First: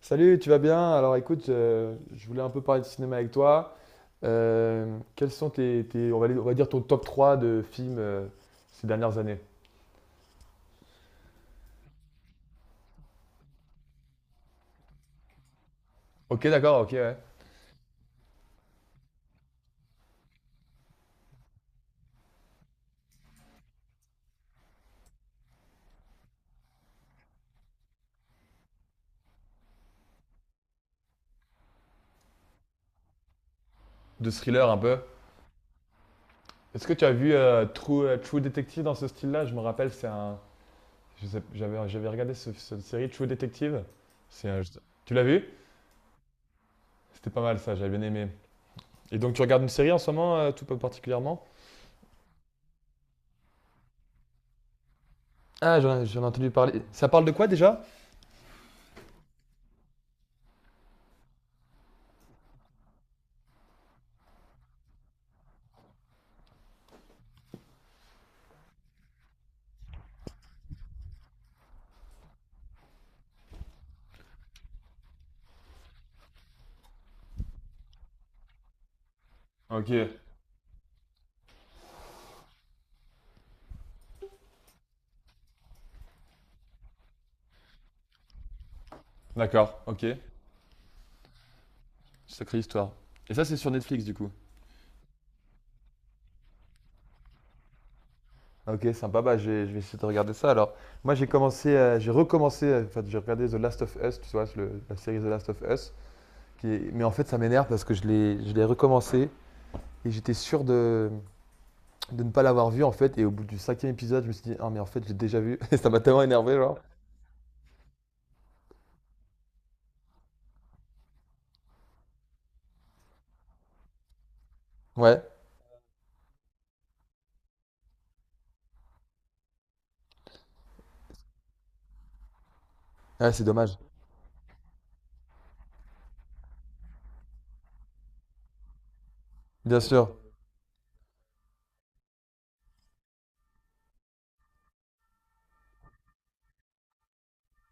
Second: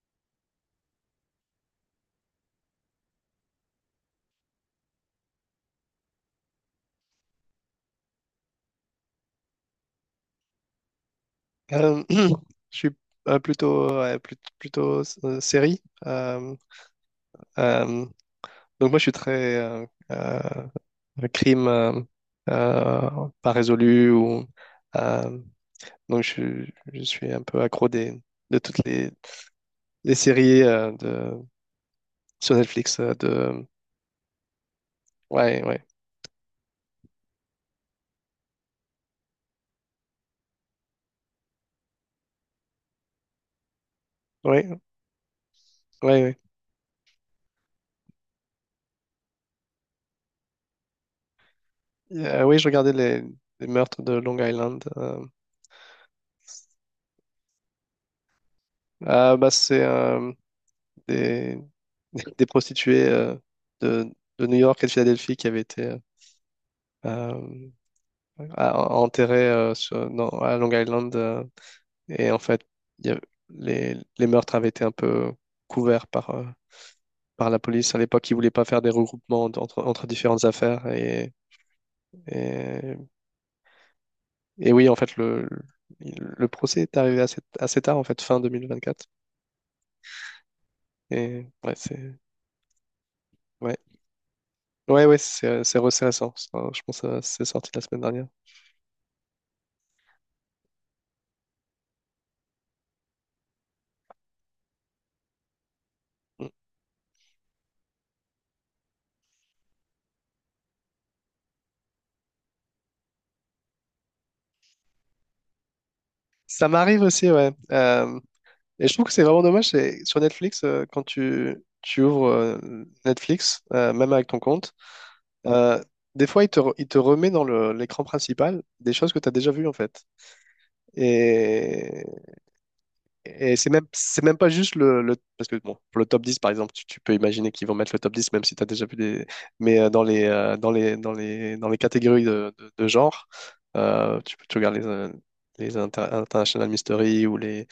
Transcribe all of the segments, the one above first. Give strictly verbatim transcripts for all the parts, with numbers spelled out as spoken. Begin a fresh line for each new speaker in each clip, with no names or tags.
Salut, tu vas bien? Alors écoute, euh, je voulais un peu parler de cinéma avec toi. Euh, quels sont tes, tes- on va, les- on va dire ton top trois de films euh, ces dernières années?
Euh, je suis euh, plutôt, ouais, plut- plutôt, euh, série.
Ok,
Euh,
d'accord, ok, ouais.
euh, donc moi, je suis très euh, euh, crime euh, euh, pas résolu ou euh, donc je, je suis un peu accro des, de toutes les, les séries euh, de sur Netflix euh, de
De thriller un peu.
ouais ouais
Est-ce que tu as vu euh, True, euh, True Detective dans ce style-là? Je me rappelle, c'est un, je sais- j'avais, j'avais regardé ce- cette série True Detective. C'est un-
ouais
tu l'as vu?
ouais, ouais.
C'était pas mal ça, j'avais bien aimé. Et donc tu regardes une série en ce moment, euh, tout particulièrement?
Euh, oui, je regardais les, les meurtres de Long Island. euh.
Ah, j'en j'en ai entendu parler. Ça parle de quoi déjà?
Ah, bah c'est euh, des, des prostituées euh, de, de New York et de Philadelphie qui avaient été euh, euh, à- enterrées euh, sur- dans- à Long Island. Euh, et en fait, il y a- les, les meurtres avaient été un peu couverts par, euh, par la police. À l'époque, ils voulaient pas faire des regroupements entre, entre entre
Ok,
différentes affaires. Et, et, et oui, en fait, le, le procès est arrivé assez, assez tard, en fait, fin deux mille vingt-quatre.
d'accord, ok.
Et ouais, c'est...
Sacrée histoire. Et ça, c'est sur
Ouais.
Netflix, du coup.
Ouais, ouais, c'est c'est- c'est récent. Ça, je pense que c'est sorti la semaine dernière.
Ok, sympa. Bah, je vais, je vais essayer de regarder ça. Alors, moi, j'ai commencé, euh, j'ai recommencé, euh, enfin, j'ai regardé The Last of Us, tu vois, le- la série The Last of Us.
Mm.
qui est- Mais en fait, ça m'énerve parce que je l'ai, je l'ai recommencé et j'étais sûr de, de ne pas l'avoir vu, en fait. Et au bout du cinquième épisode, je me suis dit, ah, mais en fait, j'ai déjà vu. Et ça m'a tellement énervé,
Ça
genre.
m'arrive aussi, ouais. Euh, et je trouve que c'est vraiment dommage. c'est- Sur Netflix, euh, quand tu, tu ouvres euh, Netflix, euh, même avec ton compte,
Ouais,
euh, des fois, il te, re- il te remet dans le- l'écran principal des choses que tu as déjà vues, en fait. Et,
ouais, c'est
et c'est
dommage.
même, c'est même pas juste le, le- parce que, bon, pour le top dix, par exemple, tu, tu peux imaginer qu'ils vont mettre le top dix, même si tu as déjà vu des... Mais
Bien
euh, dans
sûr.
les, euh, dans les, dans les, dans les catégories de, de- de genre, euh, tu peux tu regardes les, euh, les inter- International Mystery ou les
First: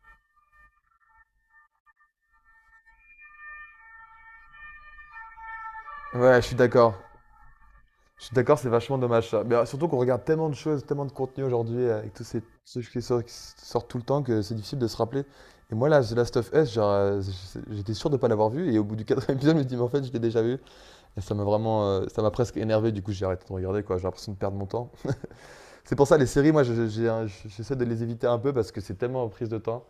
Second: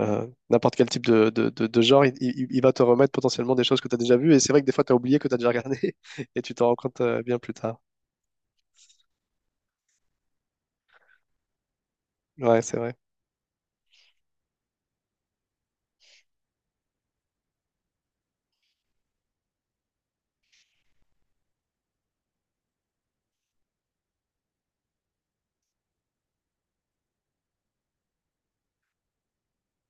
euh, n'importe quel type de, de- de- de genre, il, il- il va te remettre potentiellement des choses que tu as déjà vues. Et c'est vrai que des fois, tu as oublié que tu as déjà regardé
Ouais,
et
je
tu
suis
t'en rends
d'accord.
compte euh, bien plus tard.
Je suis d'accord, c'est vachement dommage ça. Mais euh, surtout qu'on regarde tellement de choses, tellement de contenu aujourd'hui euh, avec tous ces
Ouais, c'est
trucs
vrai.
qui sortent, qui sortent tout le temps que c'est difficile de se rappeler. Et moi là, The Last of Us, genre, euh, j'étais sûr de ne pas l'avoir vu et au bout du quatrième épisode, je me dis mais en fait, je l'ai déjà vu. Et ça m'a vraiment, euh, ça m'a presque énervé. Du coup, j'ai arrêté de regarder quoi. J'ai l'impression de perdre mon temps. C'est pour ça les séries, moi, je- j'ai un- j'essaie de les éviter un peu parce que c'est tellement en prise de temps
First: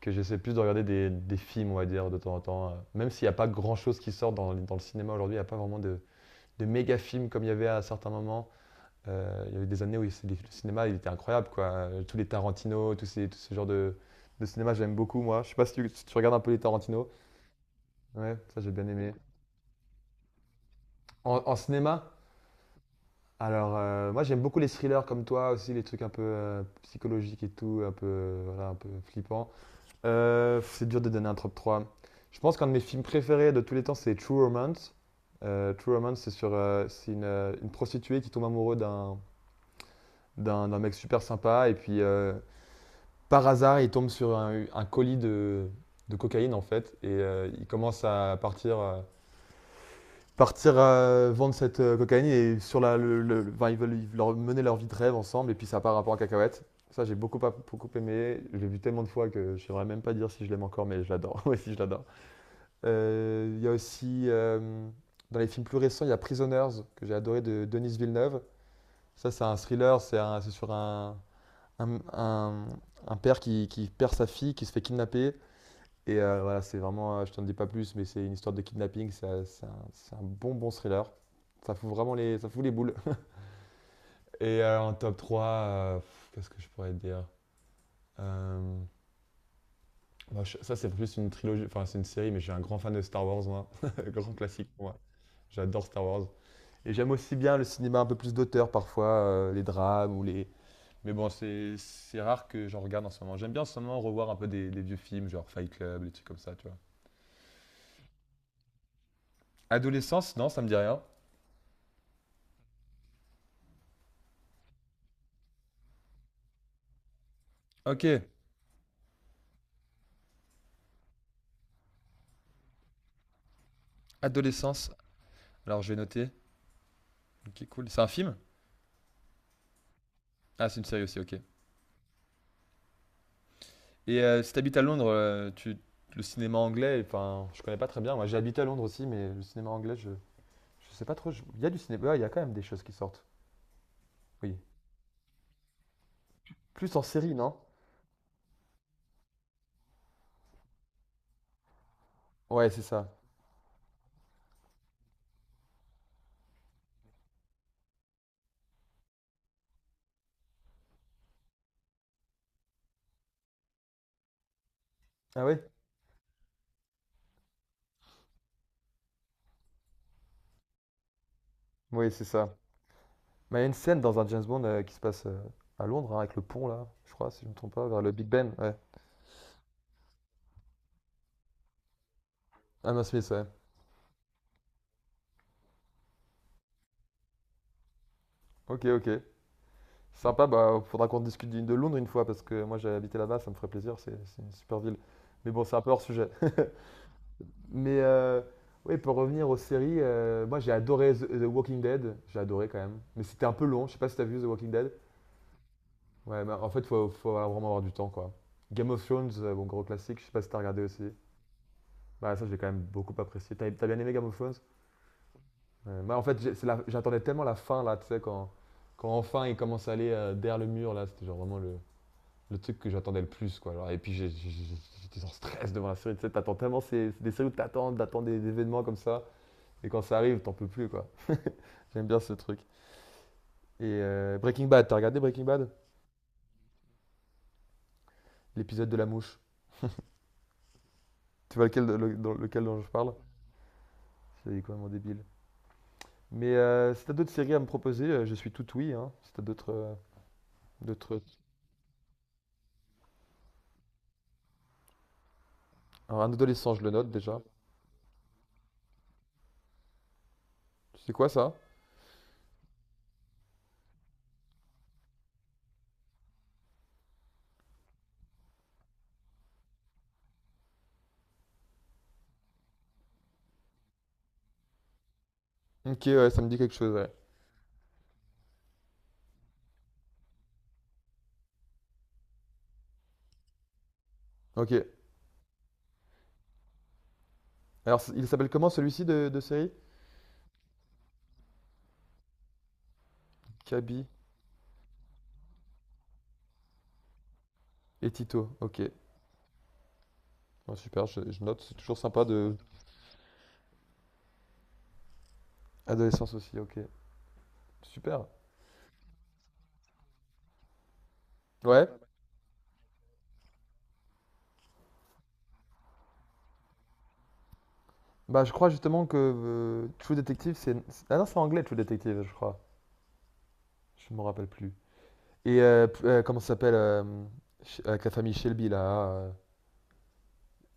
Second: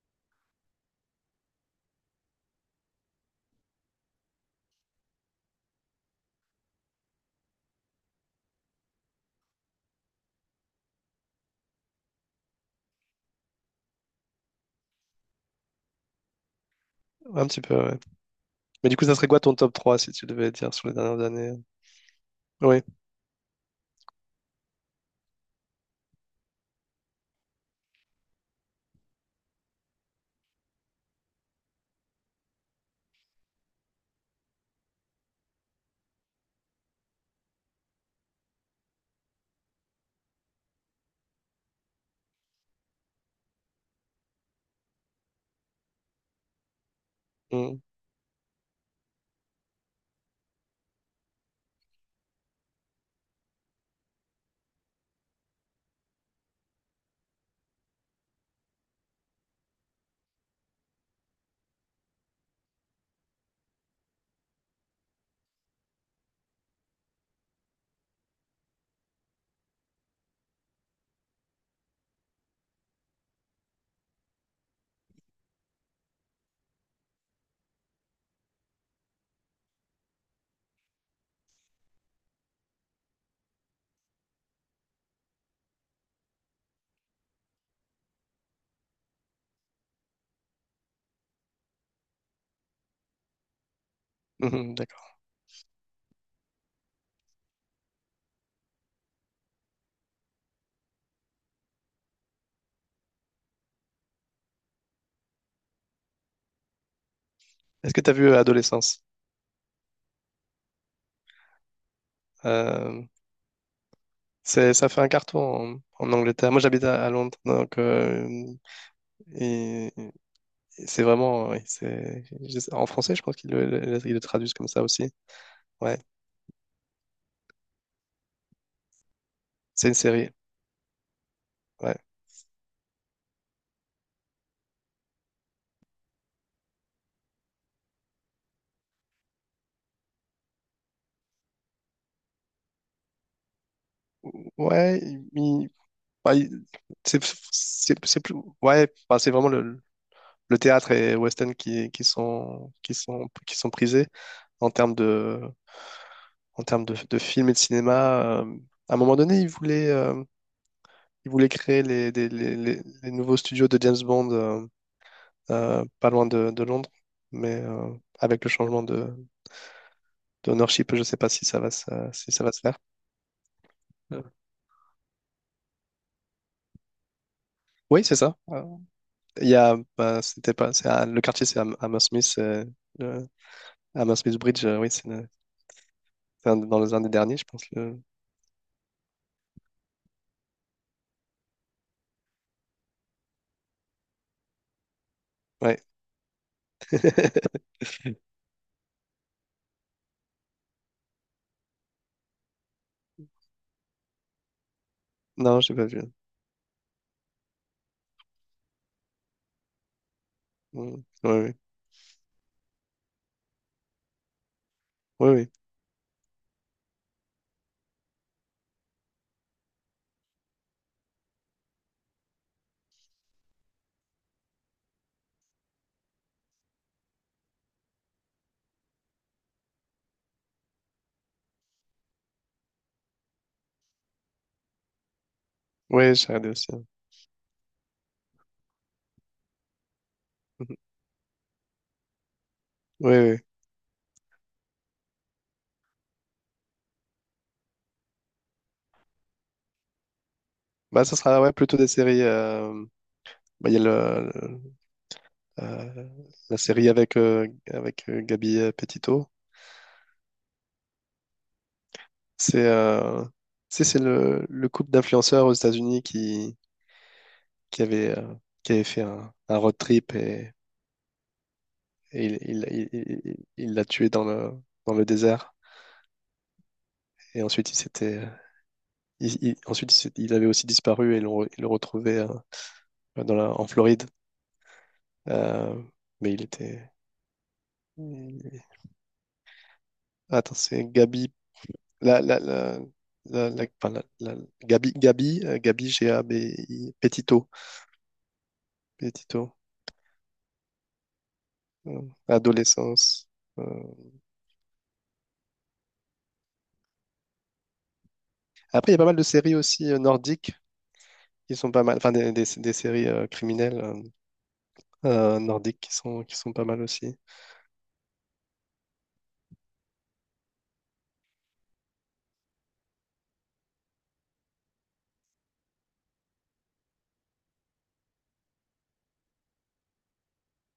que j'essaie plus de regarder des, des films, on va dire, de temps en temps. euh. Même s'il n'y a pas grand chose qui sort dans, dans le cinéma aujourd'hui, il n'y a pas vraiment de, de méga films comme il y avait à certains moments. Euh, il y a eu des années où il- le cinéma il était incroyable, quoi. Euh, Tous les Tarantino, tous ces, tout ce genre de, de cinéma, j'aime beaucoup, moi. Je sais pas si tu, si tu regardes un peu les Tarantino.
Un petit peu, ouais.
Ouais, ça j'ai bien
Mais du coup,
aimé.
ça serait quoi ton top trois si tu devais dire sur les dernières
En,
années?
en cinéma,
Oui.
alors euh, moi j'aime beaucoup les thrillers comme toi aussi, les trucs un peu euh, psychologiques et tout, un peu, euh, voilà, un peu flippants. Euh, pff, c'est dur de donner un top trois. Je pense qu'un de mes films préférés de tous les temps, c'est True Romance. Euh, True Romance, c'est sur euh, c'est une, euh, une prostituée qui tombe amoureuse d'un d'un d'un mec super sympa et puis euh, par hasard, il tombe sur un, un colis de, de cocaïne en fait et euh, il
Mm.
commence à partir euh, partir euh, vendre cette euh, cocaïne et sur la le, le- le- enfin, ils veulent, ils leur- mener leur vie de rêve ensemble et puis ça part un peu en cacahuète. Ça j'ai beaucoup beaucoup aimé, je l'ai vu tellement de fois que je ne saurais même pas dire si je l'aime encore mais je l'adore. Ouais, si je l'adore. Euh, il y a aussi euh, dans les films plus récents, il y a Prisoners que j'ai adoré de Denis Villeneuve. Ça c'est un thriller, c'est c'est sur un un, un- un père qui, qui perd sa fille, qui se fait kidnapper et euh, voilà, c'est vraiment, euh, je t'en dis pas plus, mais c'est une histoire de kidnapping, c'est un, c'est un bon bon thriller. Ça fout vraiment les, ça fout les boules. Et euh, en top trois euh, qu'est-ce que je pourrais te dire? Euh, bah, je- Ça, c'est plus une trilogie, enfin, c'est une série, mais je suis un grand fan de Star Wars, moi. Grand classique
Mhm,
pour moi.
d'accord.
J'adore Star Wars. Et j'aime aussi bien le cinéma un peu plus d'auteur parfois, euh, les drames ou les. Mais bon, c'est c'est rare que j'en regarde en ce moment. J'aime bien en ce moment revoir un peu des, des vieux films, genre Fight Club, des trucs comme ça, tu vois.
Est-ce que tu as vu euh, Adolescence?
Adolescence, non, ça me dit rien.
Euh, c'est, ça fait un carton en, en Angleterre. Moi, j'habite à, à Londres. Donc,
Ok,
euh, et, et c'est vraiment. Oui, c'est, je sais- en français, je pense qu'ils le, le- le- ils le traduisent comme ça
Adolescence.
aussi.
Alors, je vais
Ouais.
noter. Ok, cool. C'est un film?
C'est une série.
Ah, c'est une série aussi, ok.
Ouais.
Et euh, si t'habites à Londres, euh, tu, le cinéma anglais, enfin, je connais pas très bien. Moi, j'ai habité à Londres aussi, mais le cinéma anglais, je, je sais pas trop. Je- Il y a du cinéma, ouais, il y a quand même des choses qui sortent. Oui.
Ouais, il- bah, il-
Plus en
c'est
série, non?
c'est- c'est plus ouais bah, c'est vraiment le, le théâtre et West End qui, qui
Ouais,
sont
c'est
qui
ça.
sont qui sont prisés en termes de en termes de, de films et de cinéma. Euh, à un moment donné, ils voulaient euh, ils voulaient créer les, des- les, les- les nouveaux studios de James Bond, euh,
Ah ouais?
euh, pas loin de, de Londres, mais euh, avec le changement de d'ownership, je sais pas si ça va se,
Oui, c'est
si ça va
ça.
se faire.
Mais il y a une scène dans
Euh,
un James Bond euh, qui se passe euh, à Londres, hein, avec le pont là, je crois, si je me trompe pas, vers
oui,
le
c'est
Big
ça.
Ben.
Euh,
Ouais.
il y a bah, c'était pas c'est à- le quartier c'est à, à Hammersmith.
Hammer Smith, ouais.
Ah, Mansfield Bridge, euh, oui, c'est le- c'est un- dans les un des derniers, je pense. Le...
Ok, ok. Sympa, bah faudra qu'on discute de Londres une fois parce que moi j'ai habité là-bas, ça me ferait plaisir, c'est c'est une super ville. Mais bon, c'est un
Ouais.
peu hors sujet. Mais euh, oui, pour revenir aux séries, euh, moi j'ai adoré The The Walking Dead, j'ai adoré quand même. Mais c'était un peu long, je sais pas si t'as vu The Walking Dead.
Non, j'ai pas vu.
Ouais, bah, en fait, faut, faut vraiment avoir du temps quoi. Game of Thrones, euh, bon gros classique, je sais pas si t'as regardé aussi.
Mm. Ouais, oui,
Bah ça j'ai quand même beaucoup apprécié. T'as t'as bien aimé Game of Thrones?
oui, oui.
Euh, moi en fait, j'ai- c'est la- j'attendais tellement la fin là, tu sais, quand, quand enfin il commence à aller euh, derrière le mur là, c'était genre vraiment le, le truc que j'attendais le plus. Quoi. Genre, et puis j'étais en stress devant la série. Tu sais, t'attends tellement ces, des séries où t'attends, t'attends des, des événements comme ça. Et quand ça arrive, t'en peux plus. Quoi. J'aime bien ce truc. Et euh, Breaking Bad, t'as regardé Breaking Bad?
Ouais, j'ai regardé aussi.
L'épisode de la mouche. Tu vois lequel, le- dans lequel dont je
Oui,
parle?
oui.
C'est complètement débile. Mais euh, si t'as d'autres séries à me proposer, euh, je suis tout oui. Hein. Si t'as d'autres. euh,
Bah, ça
d'autres...
sera ouais, plutôt des séries. Euh, bah, il y a le, le- euh,
Alors, un
la
adolescent, je
série
le note
avec,
déjà.
euh, avec euh, Gabi euh, Petito.
C'est quoi ça?
C'est euh, tu c'est le, le couple d'influenceurs aux États-Unis qui, qui, avait, euh, qui avait fait un, un road trip, et, et il il- il- il- il l'a tué dans le, dans le désert.
Ok, ouais, ça me dit quelque chose, ouais.
Et ensuite, il s'était il- il- ensuite, c'est- il avait aussi disparu et l'on re- ils le retrouvait euh, euh, dans la- en Floride.
Ok.
Euh, mais il était.
Alors, il s'appelle
il-
comment celui-ci de, de série?
Attends, c'est Gabi. La, la, la, la, la- enfin, la-
Kaby
la- Gabi, Gabi, euh, Gabi, G-A-B-I, Petito.
et Tito. Ok.
Petito.
Ouais, super, je, je note, c'est toujours
euh,
sympa de...
Adolescence. euh.
Adolescence aussi, ok. Super.
Après, il y a pas mal de séries aussi euh, nordiques qui sont pas
Ouais.
mal. Enfin, des, des, des séries euh, criminelles, euh, euh, nordiques qui sont, qui sont pas mal aussi.
Bah, je crois justement que euh, True Detective, c'est... c'est- ah non, c'est anglais, True Detective, je crois. Je me rappelle plus. Et euh, p- euh, comment ça s'appelle euh, Sh- avec la famille Shelby, là. euh,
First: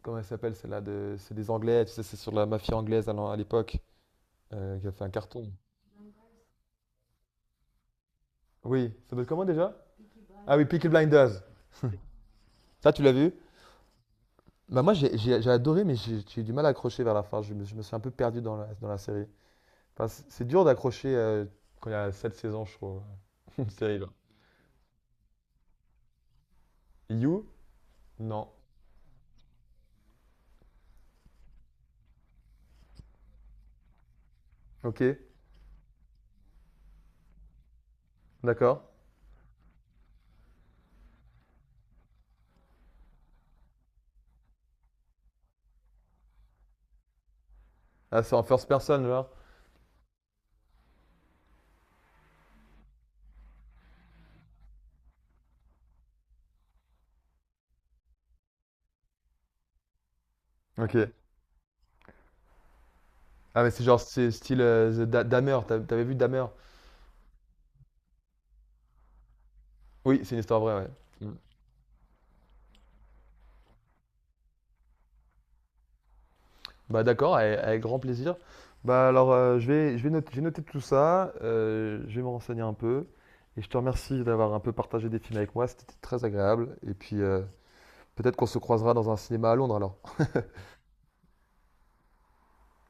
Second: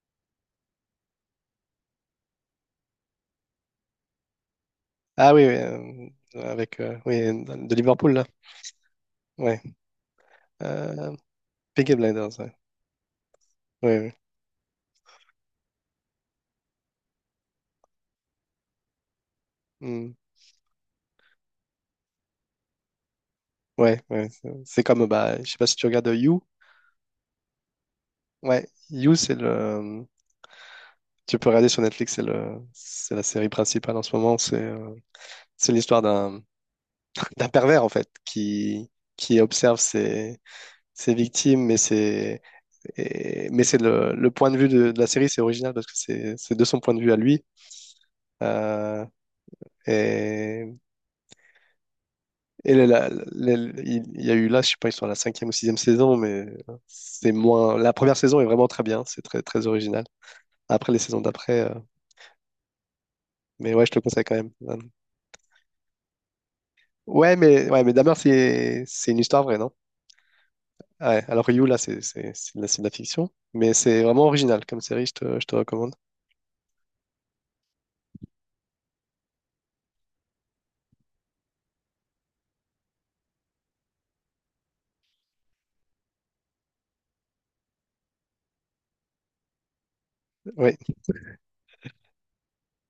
comment elle s'appelle, celle-là de... C'est des Anglais, tu sais, c'est sur la mafia anglaise à l'en- à l'époque, euh, qui a fait un
Ah oui,
carton.
oui, euh, avec euh, oui, de Liverpool, là.
Oui, ça doit comment
Ouais.
déjà? Ah oui, Peaky
Euh,
Blinders.
Peaky Blinders. Ouais.
Ça, tu l'as vu?
Ouais, ouais,
Bah moi, j'ai j'ai- j'ai adoré, mais j'ai j'ai eu du mal à accrocher vers la fin. Je me, je me suis un peu perdu dans la, dans la série. Enfin,
mm.
c- c'est dur d'accrocher euh, quand il y a sept saisons, je trouve, une série,
Ouais,
là.
ouais, c'est c'est comme, bah, je sais pas si tu regardes euh, You.
You? Non.
Ouais, You, c'est le. Tu peux regarder sur Netflix, c'est le, c'est la série principale en ce moment. C'est, euh,
Ok,
c'est l'histoire d'un, d'un pervers, en fait,
d'accord.
qui, qui observe ses, ses victimes, mais c'est, et- mais c'est le, le point de vue de, de la série, c'est original parce que c'est, c'est de son point de vue à lui.
Ah, c'est en first person,
Euh,
genre.
et Et la- la- la- il il y a eu là, je sais pas, ils sont à la cinquième ou sixième saison, mais c'est moins. La première saison est vraiment très bien, c'est très très original. Après
Ok.
les saisons d'après, euh,
Ah, mais
mais
c'est
ouais, je te
genre
le conseille
c'est
quand même.
style euh, The Da- Dahmer. T'as- T'avais vu Dahmer?
Ouais, mais ouais, mais Dahmer, c'est c'est une histoire vraie, non?
Oui, c'est une histoire vraie, ouais.
Ouais.
Mm.
Alors que You là, c'est c'est c'est de la, c'est de la fiction, mais c'est vraiment original comme série, je te je te recommande.
Bah, d'accord, avec, avec grand plaisir. Bah, alors, euh, je vais, je vais noter, j'ai noté tout ça. euh, je vais me renseigner un peu. Et je te remercie d'avoir un peu partagé des films avec moi. C'était très agréable. Et puis, euh, peut-être qu'on se croisera dans un cinéma à Londres, alors.
Mhm. Ouais.